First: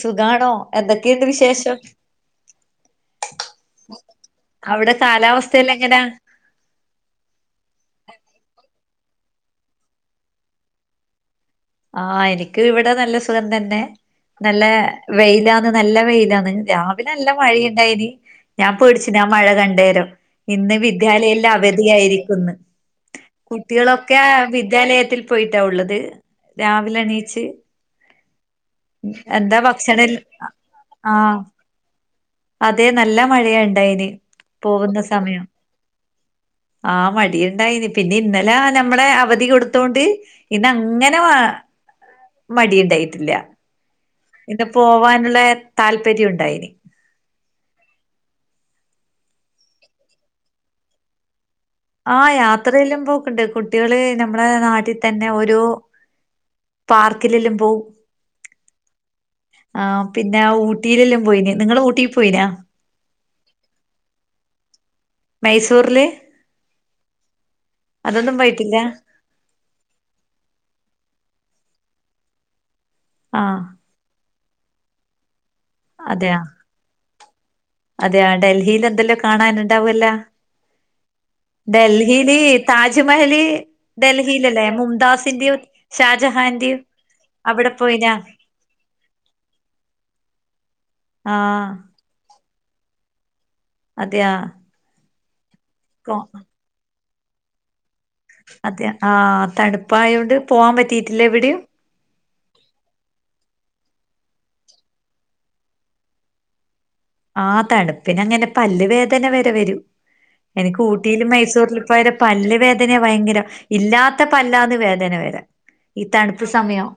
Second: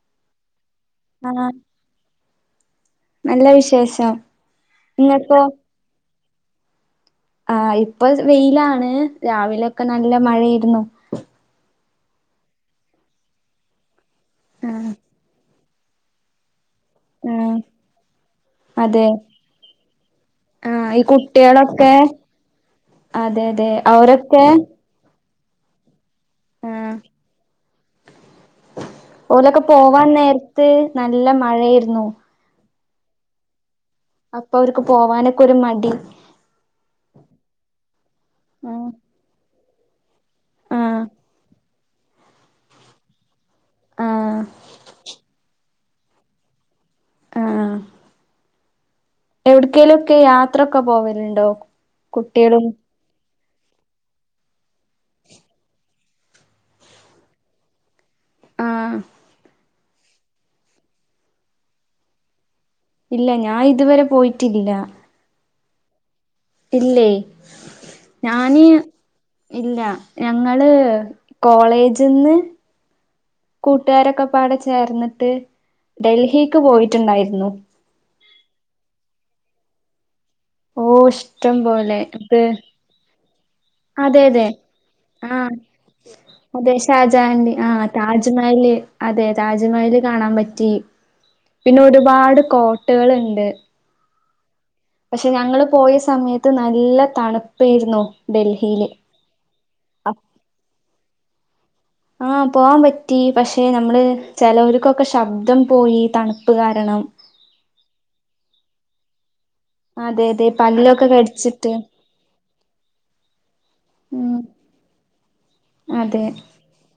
സുഖാണോ എന്തൊക്കെയുണ്ട് ആഹ് വിശേഷം? നല്ല വിശേഷം അവിടെ ഇങ്ങക്കോ? [unintelligible] ആഹ് ഇപ്പൊ വെയിലാണ്. രാവിലെയൊക്കെ നല്ല മഴയ്രുന്നു. ആഹ് എനിക്ക് ഇവിടെ നല്ല സുഖം തന്നെ. നല്ല ആഹ് വെയിലാന്ന് നല്ല വെയിലാന്ന് രാവിലെ നല്ല ഉം മഴയിണ്ടായിനി ഞാൻ അതെ പേട്ച്ചീന് ആ മഴ കണ്ടേരം ഇന്ന് ആഹ് ഈ വിദ്യാലയം എല്ലാം കുട്ടികളൊക്കെ അവധിയായിരിക്കുംന്ന് അതെ അതെ കുട്ട്യാളൊക്കെ അവരൊക്കെ വിദ്യാലയത്തിൽ പോയിട്ടാ ഉള്ളത് ആഹ് രാവിലെ ണീച്ച് ഓലൊക്കെ പോവാൻ നേര്ത്ത് നല്ല ആഹ് മഴയേർന്നു. അതെ നല്ല മഴയാ ഇണ്ടായിന് അപ്പൊ അവർക്ക് പോവുന്ന പോവാനൊക്കെ സമയം ഒരു മടി ആഹ് മടി ഇണ്ടായിന്ന് പിന്നെ ഇന്നലെ ആഹ് നമ്മളെ അവധി കൊടുത്തോണ്ട് ആഹ് ഇന്നങ്ങനാ മടി ഇണ്ടായിട്ടില്ല. ആഹ് ഇന്ന് പോവാന്ള്ള താല്പര്യം ഉണ്ടായിനി ആഹ് എവ്ട്ക്കേലും ഒക്കെ യാത്രൊക്കെ പോവല്ണ്ടോ? ആഹ് യാത്രയെല്ലം പോക്ക്ണ്ട് കുട്ട് ട്ട്യോള് നമ്മളേ നാട്ടി തന്നെ ഒരു പാർക്കിലെല്ലും പോവും. ആഹ് ആഹ് പിന്നെ ഊട്ടിയിലെല്ലാം പോയിന്. നിങ്ങള് ഊട്ടി പോയിനാ? ഇല്ല ഞാ ഇതുവരെ പോയിറ്റില്ല. മൈസൂർല് ഇല്ലേ ഞാന് പോയിട്ടില്ല ഇല്ല ഞങ്ങള് കോളേജ്ന്ന് ആഹ് കൂട്ടാരൊക്കെ പാടെ ചേർന്നിട്ട് അതെയാ ഡൽഹിക്ക് പോയിട്ടുണ്ടായിര്ന്നു. അതെയാ ഡൽഹീല് എന്തൊല്ലോ കാണാനുണ്ടാവൊല്ലാ ഓ ഇഷ്ടം പോലെ ഡൽഹീല് ഇത് താജ്മഹല് അതെ അതെ ഡൽഹിലല്ലേ ആഹ് മുംതാസിന്റെയും ഷാജഹാൻ അതെ ഷാജാഹന്റെ ആഹ് താജ്മഹല് അതെ താജ്മഹല് കാണാൻ പറ്റി. ആഹ് പിന്നെ ഒരുപാട് കോട്ടകള്ണ്ട്. അതെയാ പഷേ ഞങ്ങള് പോയ കൊ സമയത്ത് നല്ല തണുപ്പേര്ന്നു. അതെ ആഹ് തണുപ്പായൊണ്ട് പോവാൻ പറ്റീട്ടില്ലെ എവിടെയും ആഹ് പോവാൻ പറ്റി പഷേ നമ്മള് ചെലോര്ക്കൊക്കെ ശബ്ദം പോയി തണുപ്പ് കാരണം ആഹ് തണുപ്പിന് അങ്ങനെ പല്ല് വേദന വരെ വരും. അതെ അതെ എനിക്ക് പല്ലൊക്കെ ഊട്ടിയിലും കടിച്ചിട്ട് മൈസൂർലും പോയര പല്ല് വേദന ഭയങ്കരം. ഇല്ലാത്ത ഉം പല്ലാന്ന് വേദന വരാ. ഈ അതെ തണുപ്പ് സമയം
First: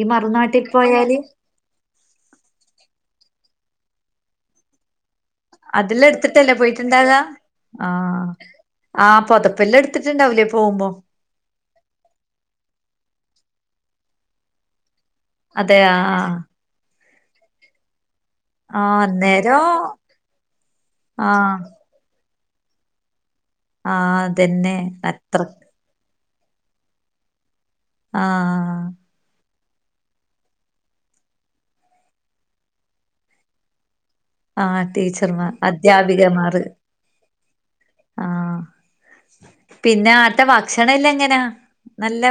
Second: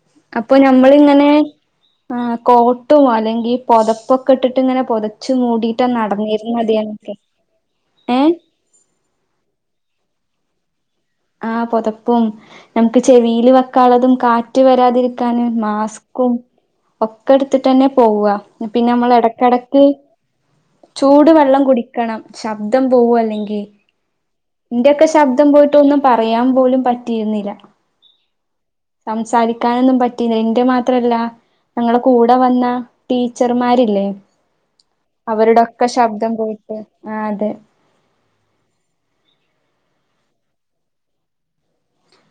ഈ അപ്പൊ മറുനാട്ടി പോയാല് ഞമ്മളിങ്ങനെ ആഹ് കോട്ടും അല്ലെങ്കി പൊതപ്പൊക്കെ ഇട്ട്ട്ട് ഇങ്ങനെ പൊത അതെല്ലാ എട്ത്തിട്ടല്ലേ പോയിട്ടുണ്ടാകാ ആഹ് ഏഹ് ആഹ് പൊതപ്പെല്ലാം ഇട്ത്തിട്ടുണ്ടാവൂലേ പോമ്പോ ആഹ് പൊതപ്പും നമ്മക്ക് ചെവീല് വെക്കാള്ളതും കാറ്റ് വരാതിരി ക്കാന് അതെ മാസ്ക്കും ആഹ് ഒക്കെ ഇട്ത്തിട്ടെന്നെ പോവ. പിന്നെ ആഹ് നമ്മള അന്നേരം എടക്കടക്ക് ചൂട് ആഹ് വെള്ളം കുടിക്കണം. ശബ്ദം പോവു അല്ലെങ്കി ആഹ് അതെന്നെ അത്ര ട്ടൊന്നും പറയാൻ പോലും പറ്റീര്ന്നില്ല ആഹ് സംസാരിക്കാനൊന്നും പറ്റില്ല എന്റെറെ മാത്രല്ല ഞങ്ങളുടെ കൂടെ വന്ന ടീച്ചർമാരില്ലേ ആഹ് ടീച്ചർമാർ അവരുടെക്കെ ശബ്ദം പോയിട്ട് ആ അതെ ആഹ പിന്നെ ആട്ട ഭക്ഷണം എല്ലാം എങ്ങനെയാ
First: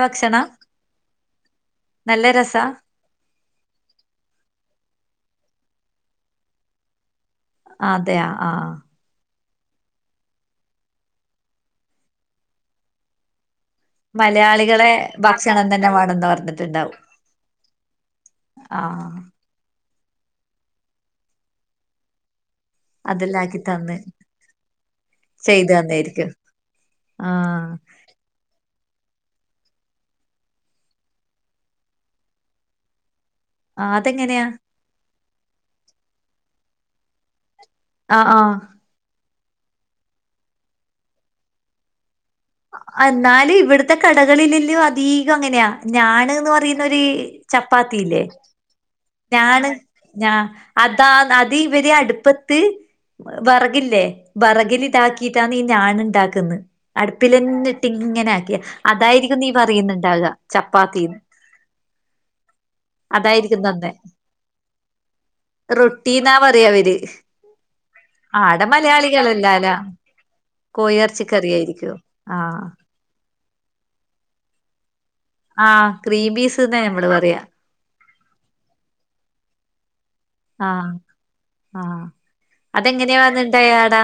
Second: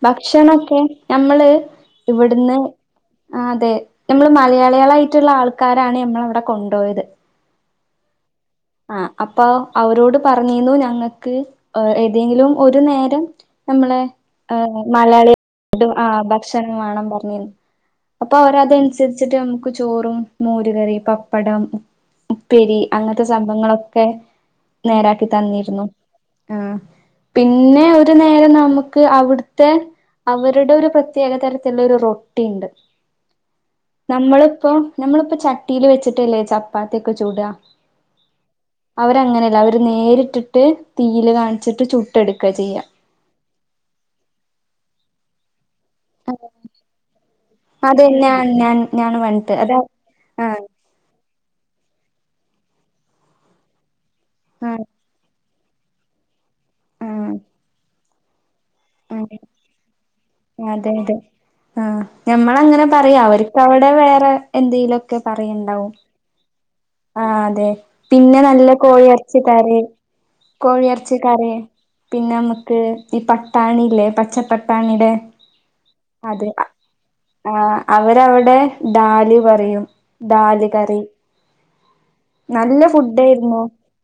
ഭക്ഷണംക്കെ ഞമ്മള് നല്ല ഇവിടുന്ന് രസാ ആ അതെ നമ്മൾ മലയാളയാളായിട്ടുള്ള ആൾക്കാരാണ് നമ്മൾ അവിടെ കൊണ്ടുപോയത് അതെയ ആഹ ആ അപ്പൊ അവരോട് പറഞ്ഞിന്നു ഞങ്ങൾക്ക് ഏതെങ്കിലും ഒരു നേരം നമ്മളെ മലയാളികളെ ഭക്ഷണം മലയാളിക തന്നെ ആ വേണംന്ന് ഭക്ഷണം പറഞ്ഞിട്ടുണ്ടാവും വേണം പറഞ്ഞിന്ന് അപ്പൊ അവര ആഹ് അതനുസരിച്ചിട്ട് നക്ക് നമുക്ക് ചോറും മോര്കറി പപ്പടം ഉപ്പേരി അങ്ങനത്തെ അതെല്ലാം ആക്കി തന്ന് സംഭങ്ങളൊക്കെ നേരാക്കി ചെയ്തു തന്നിരുന്നു തന്നായിരിക്കും ആ ആഹ് പിന്നെ ഒരു നേരം നമുക്ക് അവിടുത്തെ അവരുടെ ഒരു പ്രത്യേക തരത്തിലുള്ള ഒരു റൊട്ടിയുണ്ട് ആഹ് അതെങ്ങനെയാ നമ്മളിപ്പോ നമ്മളിപ്പോ ചട്ടിൽ വെച്ചിട്ടല്ലേ ചപ്പാത്തിയൊക്കെ ചൂട ആഹ ആഹ അവരങ്ങനെയല്ല അവര് നേരിട്ടിട്ട് തീയില് കാണിച്ചിട്ട് ചുട്ട എടുക്കുക ചെയ്യാ എന്നാല ഇവിടത്തെ കടകളിലെല്ലോ അധീകം അങ്ങനെയാ ഞാണ്ന്ന് പറയുന്നൊരു ചപ്പാത്തില്ലേ ഞൻ ഞ ഞാണ് ഞാ അതാ അത് ഇവരെ അടുപ്പത്ത് വിറകില്ലേ ആഹ് വിറകിൽതാക്കി ഇട്ടാ ഞാണ് ഉണ്ടാക്കന്ന് അടുപ്പില ആഹ് എന്നിട്ട് ഇങ്ങനെ ആക്കിയ അതായിരിക്കും ആഹ് നീ പറയുന്നുണ്ടാവുക ചപ്പാത്തിന്ന് ആ ഞമ്മള അങ്ങനെ പറയാ അവർക്ക് അതായിരിക്കും അവിടെ വേറെ എന്തെങ്കിലും ഒക്കെ പറയും റൊട്ടി ന്നാ പറയാവര് ആ അതെ പിന്നെ ആടെ നല്ല കോഴി ഇറച്ചി മലയാളികളല്ലാലാ കറി കോഴി ഇറച്ച കറി കോഴിയെറച്ചിക്കറിയായിരിക്കും പിന്നെ ആഹ് നമക്ക് ഈ പട്ടാണില്ലേ പച്ചപ്പട്ടാണിയുടെ ആഹ് ക്രീബീസ്ന്നാ നമ്മള് പറയാ ആഹ് അവരവിടെ ദാല് പറയും ഡാല് ആഹ് കറി ആഹ് നല്ല ഫുഡായിരുന്നു അതെങ്ങനെയാണ്ടായ ആടാ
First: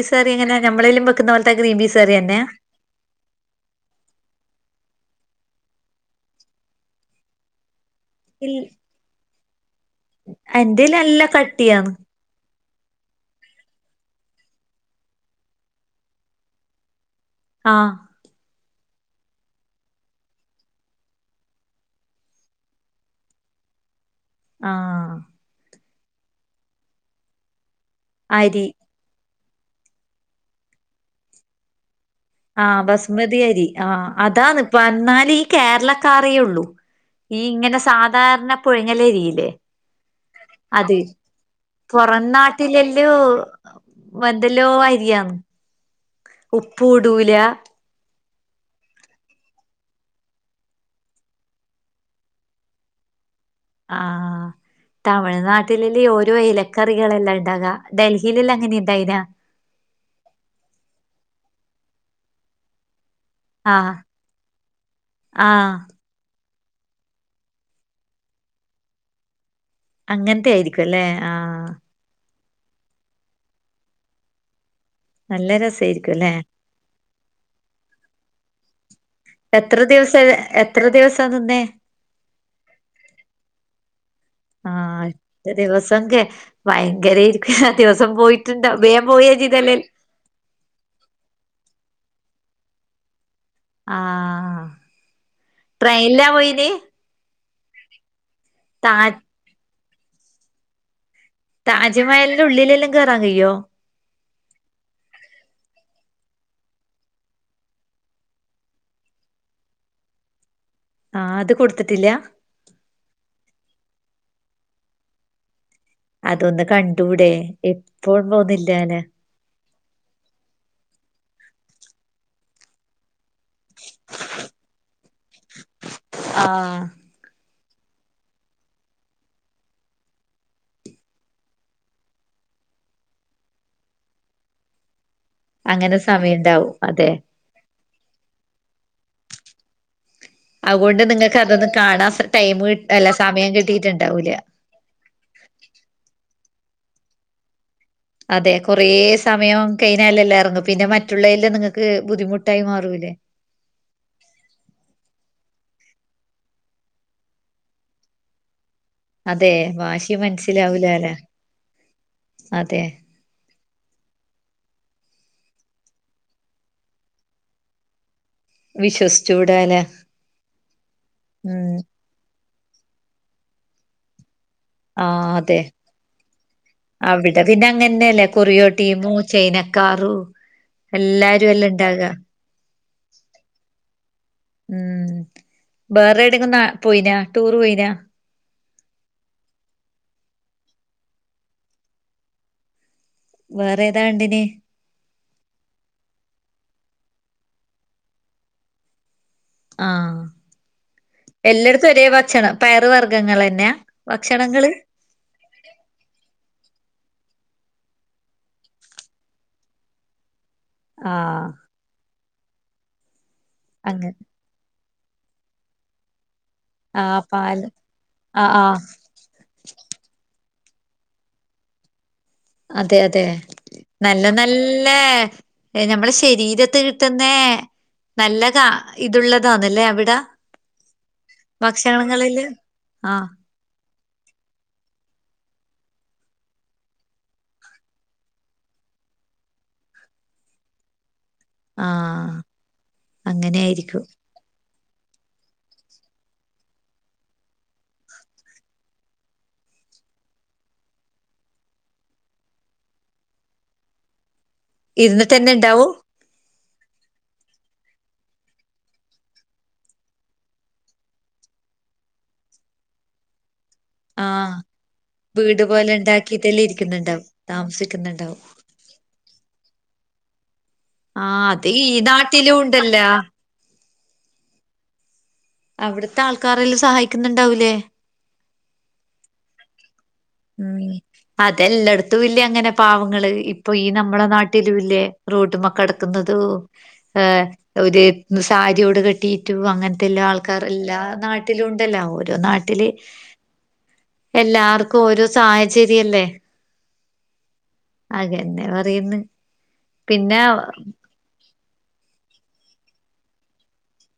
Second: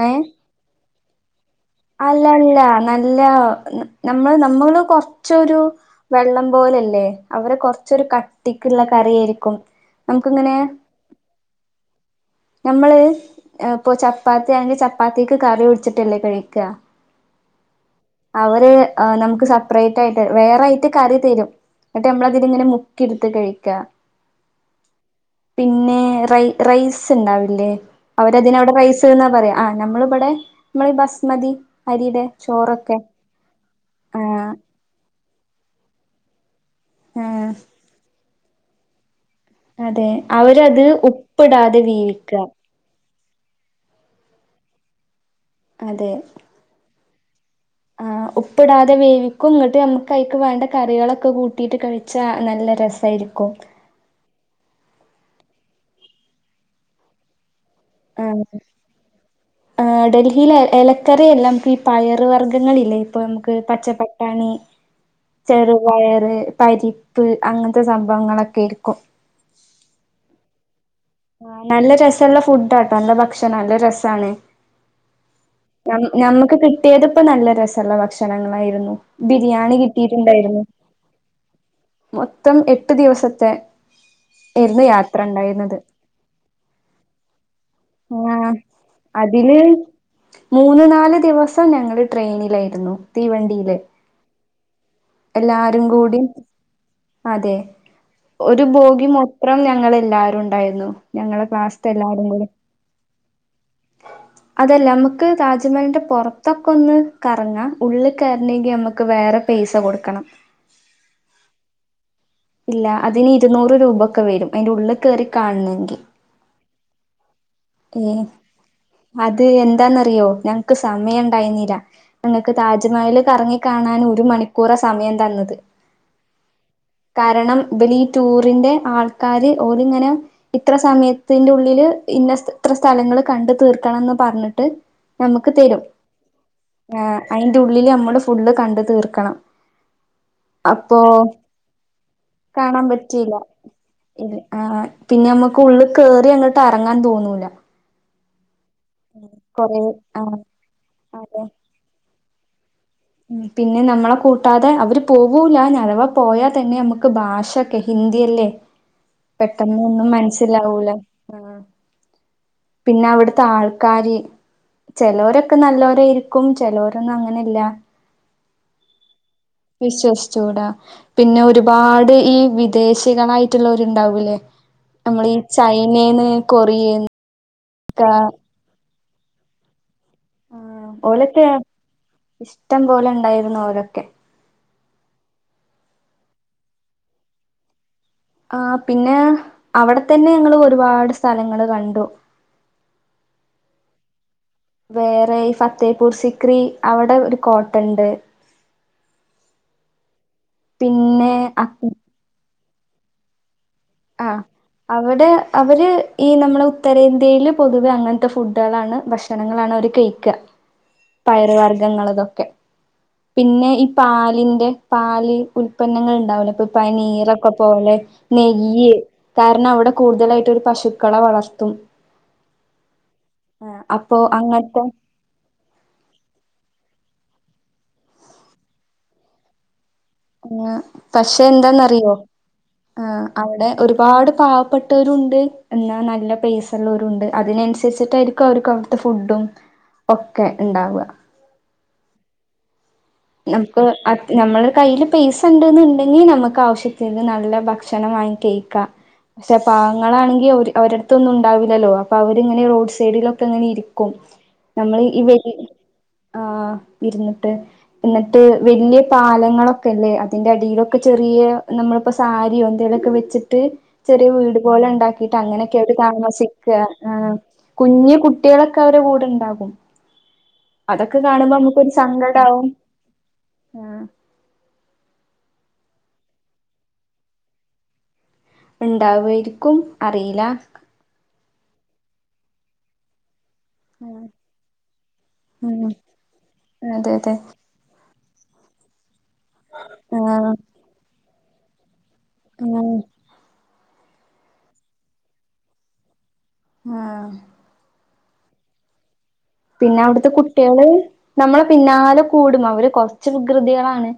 ഏഹ് എങ്ങനെ നമ്മളെലു വെക്കുന്നത്തെ ഗ്രീബീസാറിയന്നെ അല്ല നമ്മള് നമ്മള് കൊറച്ചൊരു വെള്ളപോലല്ലേ അവരെ കൊറച്ചൊരു കട്ടിക്കുള്ള കറിയായിരിക്കും നമുക്കിങ്ങനെ എൻ്റെല്ലോ നല്ലകട്ടിയാന്ന് നമ്മള് പ്പോ ചപ്പാത്തിയാണെങ്കിൽ ചപ്പാത്തിക്ക് കറി ഒടിച്ചിട്ടല്ലേ കഴിക്കുക ആഹ് അവര് നമ്മക്ക് സെപ്രയിറ്റായിറ്റ് വേറെ ആയിട്ട് കറി തരും ന്നട്ട് നമ്മളതലിങ്ങനെ മുക്കിയെടുത്ത് കഴിക്കാ ആഹ് പിന്നെ റൈ റൈസ് ഇണ്ടാവില്ലേ അരി അവരതിനവിടെ റൈസ് റെസ്ന്നാ പറയാ ആഹ് നമ്മളിവിടെ നമ്മള് ബസ്മതി അരിടെ ആഹ് ബസ്മതിഅരി ആഹ് അതാണ് എന്നാല് ഈ കേരളക്കാറി ഉള്ളൂ ഈ ആഹ് ഇങ്ങനെ സാധാരണ പുഴങ്ങലരില്ലേ അതെ അവരത് ഉപ്പ്ടാതെ വേവിക്ക [unintelligible] വന്തെല്ലോ ആരിയാന്ന് അതെ ഉപ്പൂടൂലാ ആഹ് ഉപ്പിടാതെ വേവിക്കും ങ്ങട്ട് അമ്മക്ക് അയ്ക്ക് വേണ്ട കറികളൊക്കെ കൂട്ടിട്ട് കഴി ച്ച നല്ല രസായിരിക്കും. ആഹ് തമിഴ്നാട്ടില് ല് ഓരോ ഇലക്കറികളെല്ലാം ഇണ്ടാക ഡൽഹി ലെല്ല അങ്ങനെ ഇണ്ടായിനാ? ഏഹ് ഡൽഹില് എ എലക്കറിയല്ല മക്ക് ഈ പയർ വർഗ്ഗങ്ങളില്ലേ ഇപ്പൊ അമ്മക്ക് എഹ് ആഹ് പച്ചപ്പട്ടാണി, ആഹ് ചെറുപയറ്, പരി പ്പ് അങ്ങൻത്തെ സംഭവങ്ങളൊക്കെര്ക്കും അങ്ങൻത്തെയിരിക്കുല്ലെ ആഹ് ആഹ് നല്ല രസള്ള ഫുഡാട്ടോ അല്ല ഭക്ഷണാ അല്ല രസാണ്. നല്ല നം രസായിരിക്കും അല്ലേ നമ്മക്ക് കിട്ട്യേത്പ്പോ നല്ല രസള്ള ഭക്ഷണങ്ങളായിരുന്നു. ബിരിയാണി എത്ര ദിവസം കിട്ടിട്ട്ണ്ടായിര്ന്നു എത്ര ദിവസാ നിന്നേ മൊത്തം എട്ട് ദിവസത്തെ ഇര്ന്ന് യാത്ര ഇണ്ടായിര്ന്നത്. വയങ്കരേര്ക്കും ദിവസം പോയിട്ടുണ്ടോ ബേം പോയെ അതില് ചെയ്തല്ലേല് മൂന്ന് നാല് ദിവസം ഞങ്ങള് ട്രെയിനിലായിരുന്നു തീവണ്ടിയില്. ആഹ് എല്ലാരും കൂടി ട്രെയിൻലാ പോയി നി? അതെ ഒരു ബോഗി മൊത്രം ഞങ്ങല്ലാരുണ്ടായിരുന്നു ഞങ്ങളെ ക്ലാസ്ത്തെ എല്ലാരും താജ്മഹലിൻ്റെ കൂടി ഉള്ളിലെല്ലാം കേറാൻകയ്യോ? അതല്ല അമ്മക്ക് താജ്മഹലിൻ്റെ പൊർത്തൊക്കെ ഒന്ന് കറങ്ങാം ഉള്ള് കേറണെങ്കി അമ്മക്ക് വേറെ പൈസ കൊട്ക്കണം. ആഹ് അത് കൊട്ത്തിട്ടില്ലാ. ഇല്ല അതിന് ഇരുന്നൂറ് രൂപൊക്കെ വരും അയ്ൻ്റുള്ളിൽ കേറി കാണണെങ്കി. അതൊന്ന് കണ്ടൂടെ ഏഹ് എപ്പോന്നുന്നില്ലാല. അത് എന്താന്നറിയോ ഞങ്ങക്ക് സമയണ്ടായിന്നില്ല. ഞങ്ങക്ക് താജ്മഹല് കറങ്ങി കാണന് ഒര്മണിക്കൂറാ സമയം തന്നത്. ആഹ് കാരണം ഇബലീ ടൂറിന്റെ ആൾക്കാര് ഓലിങ്ങനെ ഇത്ര സമയത്തിൻ്റുള്ളില് ഇന്ന ഇത്ര സ്ഥലങ്ങള് കണ്ട് തീർക്കണന്ന് പർഞ്ഞിട്ട് അമ്മക്ക് തെരും അങ്ങനെ സമയണ്ടാവും അതെ ഏഹ് അയൻ്റുള്ളില് അമ്മള് ഫുള്ള് കണ്ട്തീർക്കണം. അപ്പൊ അതുകൊണ്ട് നിങ്ങൾക്ക് അതൊന്ന് കാണാൻ ടൈം കാണാൻ അല്ല പറ്റീലാ സമയം കിട്ടിയിട്ടുണ്ടാവൂല ഇനി ആഹ് പിന്നെ അമ്മക്ക് ഉള്ള് കേറ്യാ ങ്ങട്ടർങ്ങാൻ തോന്നൂല്ല. അതെ കുറേ സമയം കൊറേ ആ കഴിഞ്ഞാലല്ലെ എർങ്ങു പിന്നെ അതെ മറ്റുള്ളയ്ലൊന്നും നിങ്ങക്ക് ബുദ്ധിമുട്ടായി മാറൂല്ലേ. ഉം പിന്നെ നമ്മളെ കൂട്ടാതെ അവർ പോവൂല അതവ പോയാ തന്നെ അമ്മക്ക് ഭാഷൊക്കെ ഹിന്ദിയല്ലേ അതെ പെട്ടെന്നൊന്നും ഭാഷിം മനസ്സിലാവൂല മൻസ്സിലാവൂലാല ആഹ് പിന്നെ അവ്ട്ത്തെ ആൾക്കാര് ചെലോരൊക്കെ നല്ലോരായിര്ക്കും ചെലോരൊന്നും അങ്ങനല്ല വിശ്വസി വിശ്വസിച്ചൂടാ പിന്നെ ഉം ഒരുപാട് ഈ വി ദേശികളായിട്ടുള്ളോര്ണ്ടാവൂല്ലേ നമ്മൾ ആഹ് ഈ അതെ ചൈനേന്ന് കൊറിയേ [unintelligible] പിന്നെ അങ്ങൻനല്ലേ കൊറിയോ ടീമ് ചൈനക്കാറു ഉം ഓലൊക്കെ എല്ലാരും അല്ലേ ഇണ്ടാക ഇഷ്ടം പോലെണ്ടായിര്ന്നു ഓലൊക്കെ ഉം ബെറെ വടെങ്കും നാ പോയിനാ ടൂർ പോയിനാ? ആഹ് പിന്നെ അവടെ തന്നെ ഞങ്ങൾ ഒരുപാട് സ്ഥലങ്ങള് കണ്ടു. വേറെതാ കണ്ടിനെ? വേറെ ഈ ഫത്തേപൂർ സ്ക്രി അവടെ ഒരു കോട്ടണ്ട്. ആഹ് പിന്നെ അക് എല്ലടത്തും ഒരേ ഭക്ഷണ പയർ വർഗങ്ങളെന്നാ? ഭക്ഷണങ്ങള് അവടെ അവര് ഈ നമ്മളെ ഉത്തരേന്ത്യയില് പൊതുവെ അങ്ങൻത്തെ ഫുഡളാണ് ഭക്ഷണങ്ങളാണ് അവര് കഴി ക്ക ആഹ് പയറ് വർഗങ്ങൾ അതൊക്കെ പിന്നെ ഈ അങ്ങനെ പാലിന്റെ പാല് ഉൽപന്നങ്ങള്ണ്ടാവൂല്ലേ ഇപ്പൊ ആഹ് പനീരൊക്കെ പാല് പോലെ ന ആഹ് ആഹ് കാരണം അവിടെ കൂടുതലായിട്ട് ഒര് പശുക്കളെ വളർത്തും അതെ അതെ ആഹ് അപ്പൊ നല്ല അങ്ങനത്തെ നല്ല ഏഹ് നമ്മളെ ശരീരത്ത് കിട്ടുന്ന നല്ല കാ ഇതുള്ളതാന്നല്ലേ അവിടെ ആഹ്‌ പക്ഷെ എന്താന്നറിയോ ഭക്ഷണങ്ങളില് ആ ആഹ് അവിടെ ഒരുപാട് പാവപ്പെട്ടവരുണ്ട് എന്നാ നല്ല പൈസള്ളവരുണ്ട് അതിനനുസരിച്ചിട്ടായി ക്കും ഒക്കെ അവർക്ക് അവിടത്തെ ഫുഡും ഒക്കെ ഉണ്ടാവുക ആഹ് നമുക്ക് അങ്ങനെയായിരിക്കും അ നമ്മളെ കയ്യിൽ പൈസ ഉണ്ടെന്നുണ്ടെങ്കി നമുക്ക് ആവശ്യത്തിത് നല്ല ഭക്ഷണം വാങ്ങി കഴിക്കാം പക്ഷെ പാവങ്ങളാണെങ്കി ഓര് അവരടുത്തൊന്നും ഉണ്ടാവില്ലല്ലോ അപ്പൊ അവരിങ്ങനെ റോഡ് സൈഡിലൊക്കെ ഇങ്ങനെ ഇരിക്കും നമ്മൾ ഈ ഇരുന്നിട്ടെന്നെ വഴി ഇണ്ടാവും ആ ഇരുന്നിട്ട് ഇന്നിട്ട് വലിയ പാലങ്ങളൊക്കെല്ലേ അതിന്റെ അടിയിലൊക്കെ ചെറിയ നമ്മൾ ഇപ്പൊ സാരിയോ എന്തെലൊക്കെ വെച്ചിട്ട് ചെറിയ ആഹ് വീട് പോലെ ഉണ്ടാക്കിട്ട് വീട് അങ്ങനെയൊക്കെ പോലെ അവര് ഇണ്ടാക്കിട്ടല്ലേ താമസിക്ക ഇരിക്കുന്നുണ്ടാവും കുഞ്ഞു താമസിക്കുന്നുണ്ടാവും കുട്ടികളെ ക്കെ അവരെ കൂടെണ്ടാകും അതൊക്കെ ആഹ് കാണുമ്പോ അത് ഈ നമുക്കൊരു നാട്ടിലും സങ്കടാവും ഉണ്ടല്ലോ ആഹ് അവിടുത്തെ ആൾക്കാരെല്ല സഹായിക്കുന്നുണ്ടാവൂലേ ഇണ്ടാവായിരിക്കും അറിയി ഉം അതെല്ലായിടത്തും ഇല്ലേ അങ്ങനെ പാവങ്ങള് ഇപ്പൊ ഈ നമ്മളെ നാട്ടിലും ഇല്ലേ റോട്ടിമ്മെ ഉം കെടക്കുന്നതും അതെ അതെ ഏഹ്‌ ഒരു സാരിയോട് കെട്ടിയിട്ടു അങ്ങനത്തെ എല്ലാ ആഹ് ആൾക്കാർ എല്ലാ നാട്ടിലും ഉണ്ടല്ലോ ഓരോ നാട്ടില് ഉം എല്ലാർക്കും ഓരോ സാഹചര്യല്ലേ ആഹ് അതന്നെ പറയ്ന്ന് പിന്നെ അവിടുത്തെ കുട്ടികള് നമ്മളെ പിന്നാലെ കൂടും അവര് കൊറച്ച് വികൃതികളാണ്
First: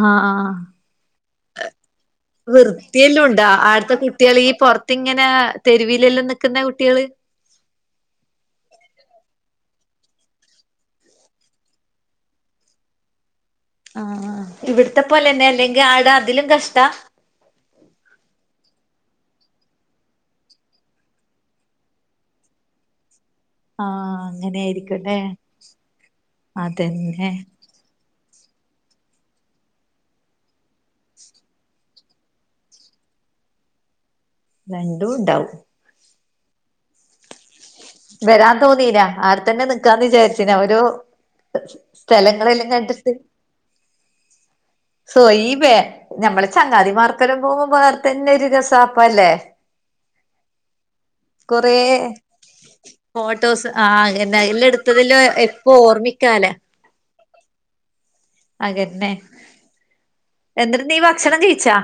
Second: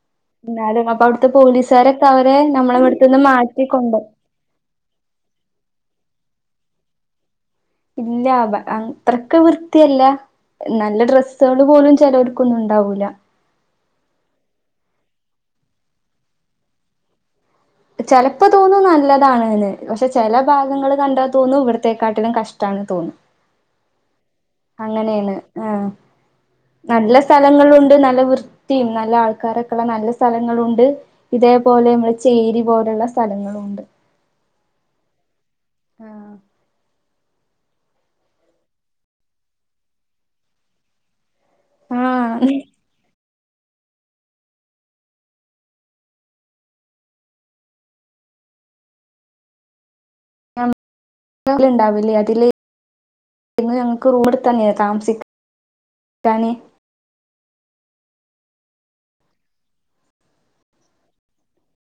ആഹ് ആഹ്‌ എന്നാലും അപ്പൊ അവിടുത്തെ പോലീസുകാരൊക്കെ അവരെ നമ്മളെ ഇവിടുത്തുന്ന് വൃത്തിയെല്ലാം ഉണ്ടാ അടുത്തെ മാറ്റിക്കൊണ്ട് കു ട്ടികള് ഈ പുറത്ത് ഇങ്ങനെ തെരുവിലെല്ലാം നിക്കുന്ന കുട്ടികള് ഇല്ല അത്രക്ക് വൃത്തിയല്ല നല്ല ഡ്രസ്സുകള് പോലും ചെലർക്കൊന്നും ഉണ്ടാവൂല്ല ആഹ്‌ ആഹ് ഇവിടത്തെ പോലെന്നെ അല്ലെങ്കിൽ ആടെ അതിലും കഷ്ടാ ചെലപ്പോ തോന്നു നല്ലതാണ്ന്ന്‌ പക്ഷെ ചെല ഭാഗങ്ങള് കണ്ടാൽ തോന്നു ഇവിടത്തെക്കാട്ടിലും കഷ്ടണ്ന്ന് തോന്നു ആഹ്‌ അങ്ങനെയാണ് ആഹ്‌ നല്ല അതന്നെ സ്ഥലങ്ങളുണ്ട് നല്ല വൃത്തി ത്തി നല്ല ആൾക്കാരൊക്കെയുള്ള നല്ല സ്ഥലങ്ങളുണ്ട് ഇതേപോലെ നമ്മള് ചേരി പോലെയുള്ള സ്ഥലങ്ങളും ഉണ്ട് രണ്ടു ഉണ്ടാവു ആഹ്‌ വരാ തോന്നീലാ ആടുത്തന്നെ നിക്കാന്ന് വിചാരിചുനാ ഒരു ആഹ് സ്ഥലങ്ങളെല്ലാം കണ്ടിട്ട് സുഹൈബേ ഞമ്മള് ചങ്ങാതിമാർക്കൊരം പോകുമ്പോ വേർത്തന്നെ ഒരു രസാപ്പ അല്ലേ ഞ ഞമ്മള് കൊറേ ഉണ്ടാവില്ലേ അതില് ഫോട്ടോസ് ഇന്ന് ഞങ്ങക്ക് ആഹ്‌ റൂം എന്താ അയിൽ എടുത്തന്നേ എടുത്തതില് താമസിക്കാന് എപ്പൊ ഓർമ്മിക്കാലെ അതെന്നെ എന്നിട്ട് നീ ഭക്ഷണം കഴിച്ചോ?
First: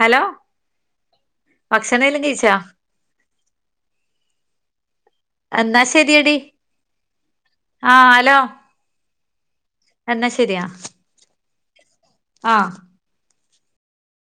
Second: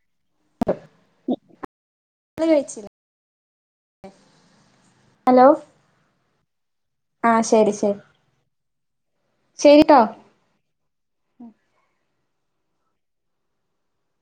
ഹലോ ഭക്ഷണേലും കഴിച്ചോ? [inaudible] എന്നാ ശരിയെടി ആഹ് ശരി ശരി ആഹ്‌ ഹലോ ശരിട്ടോ എന്നാ ശരി ആഹ് ആഹ്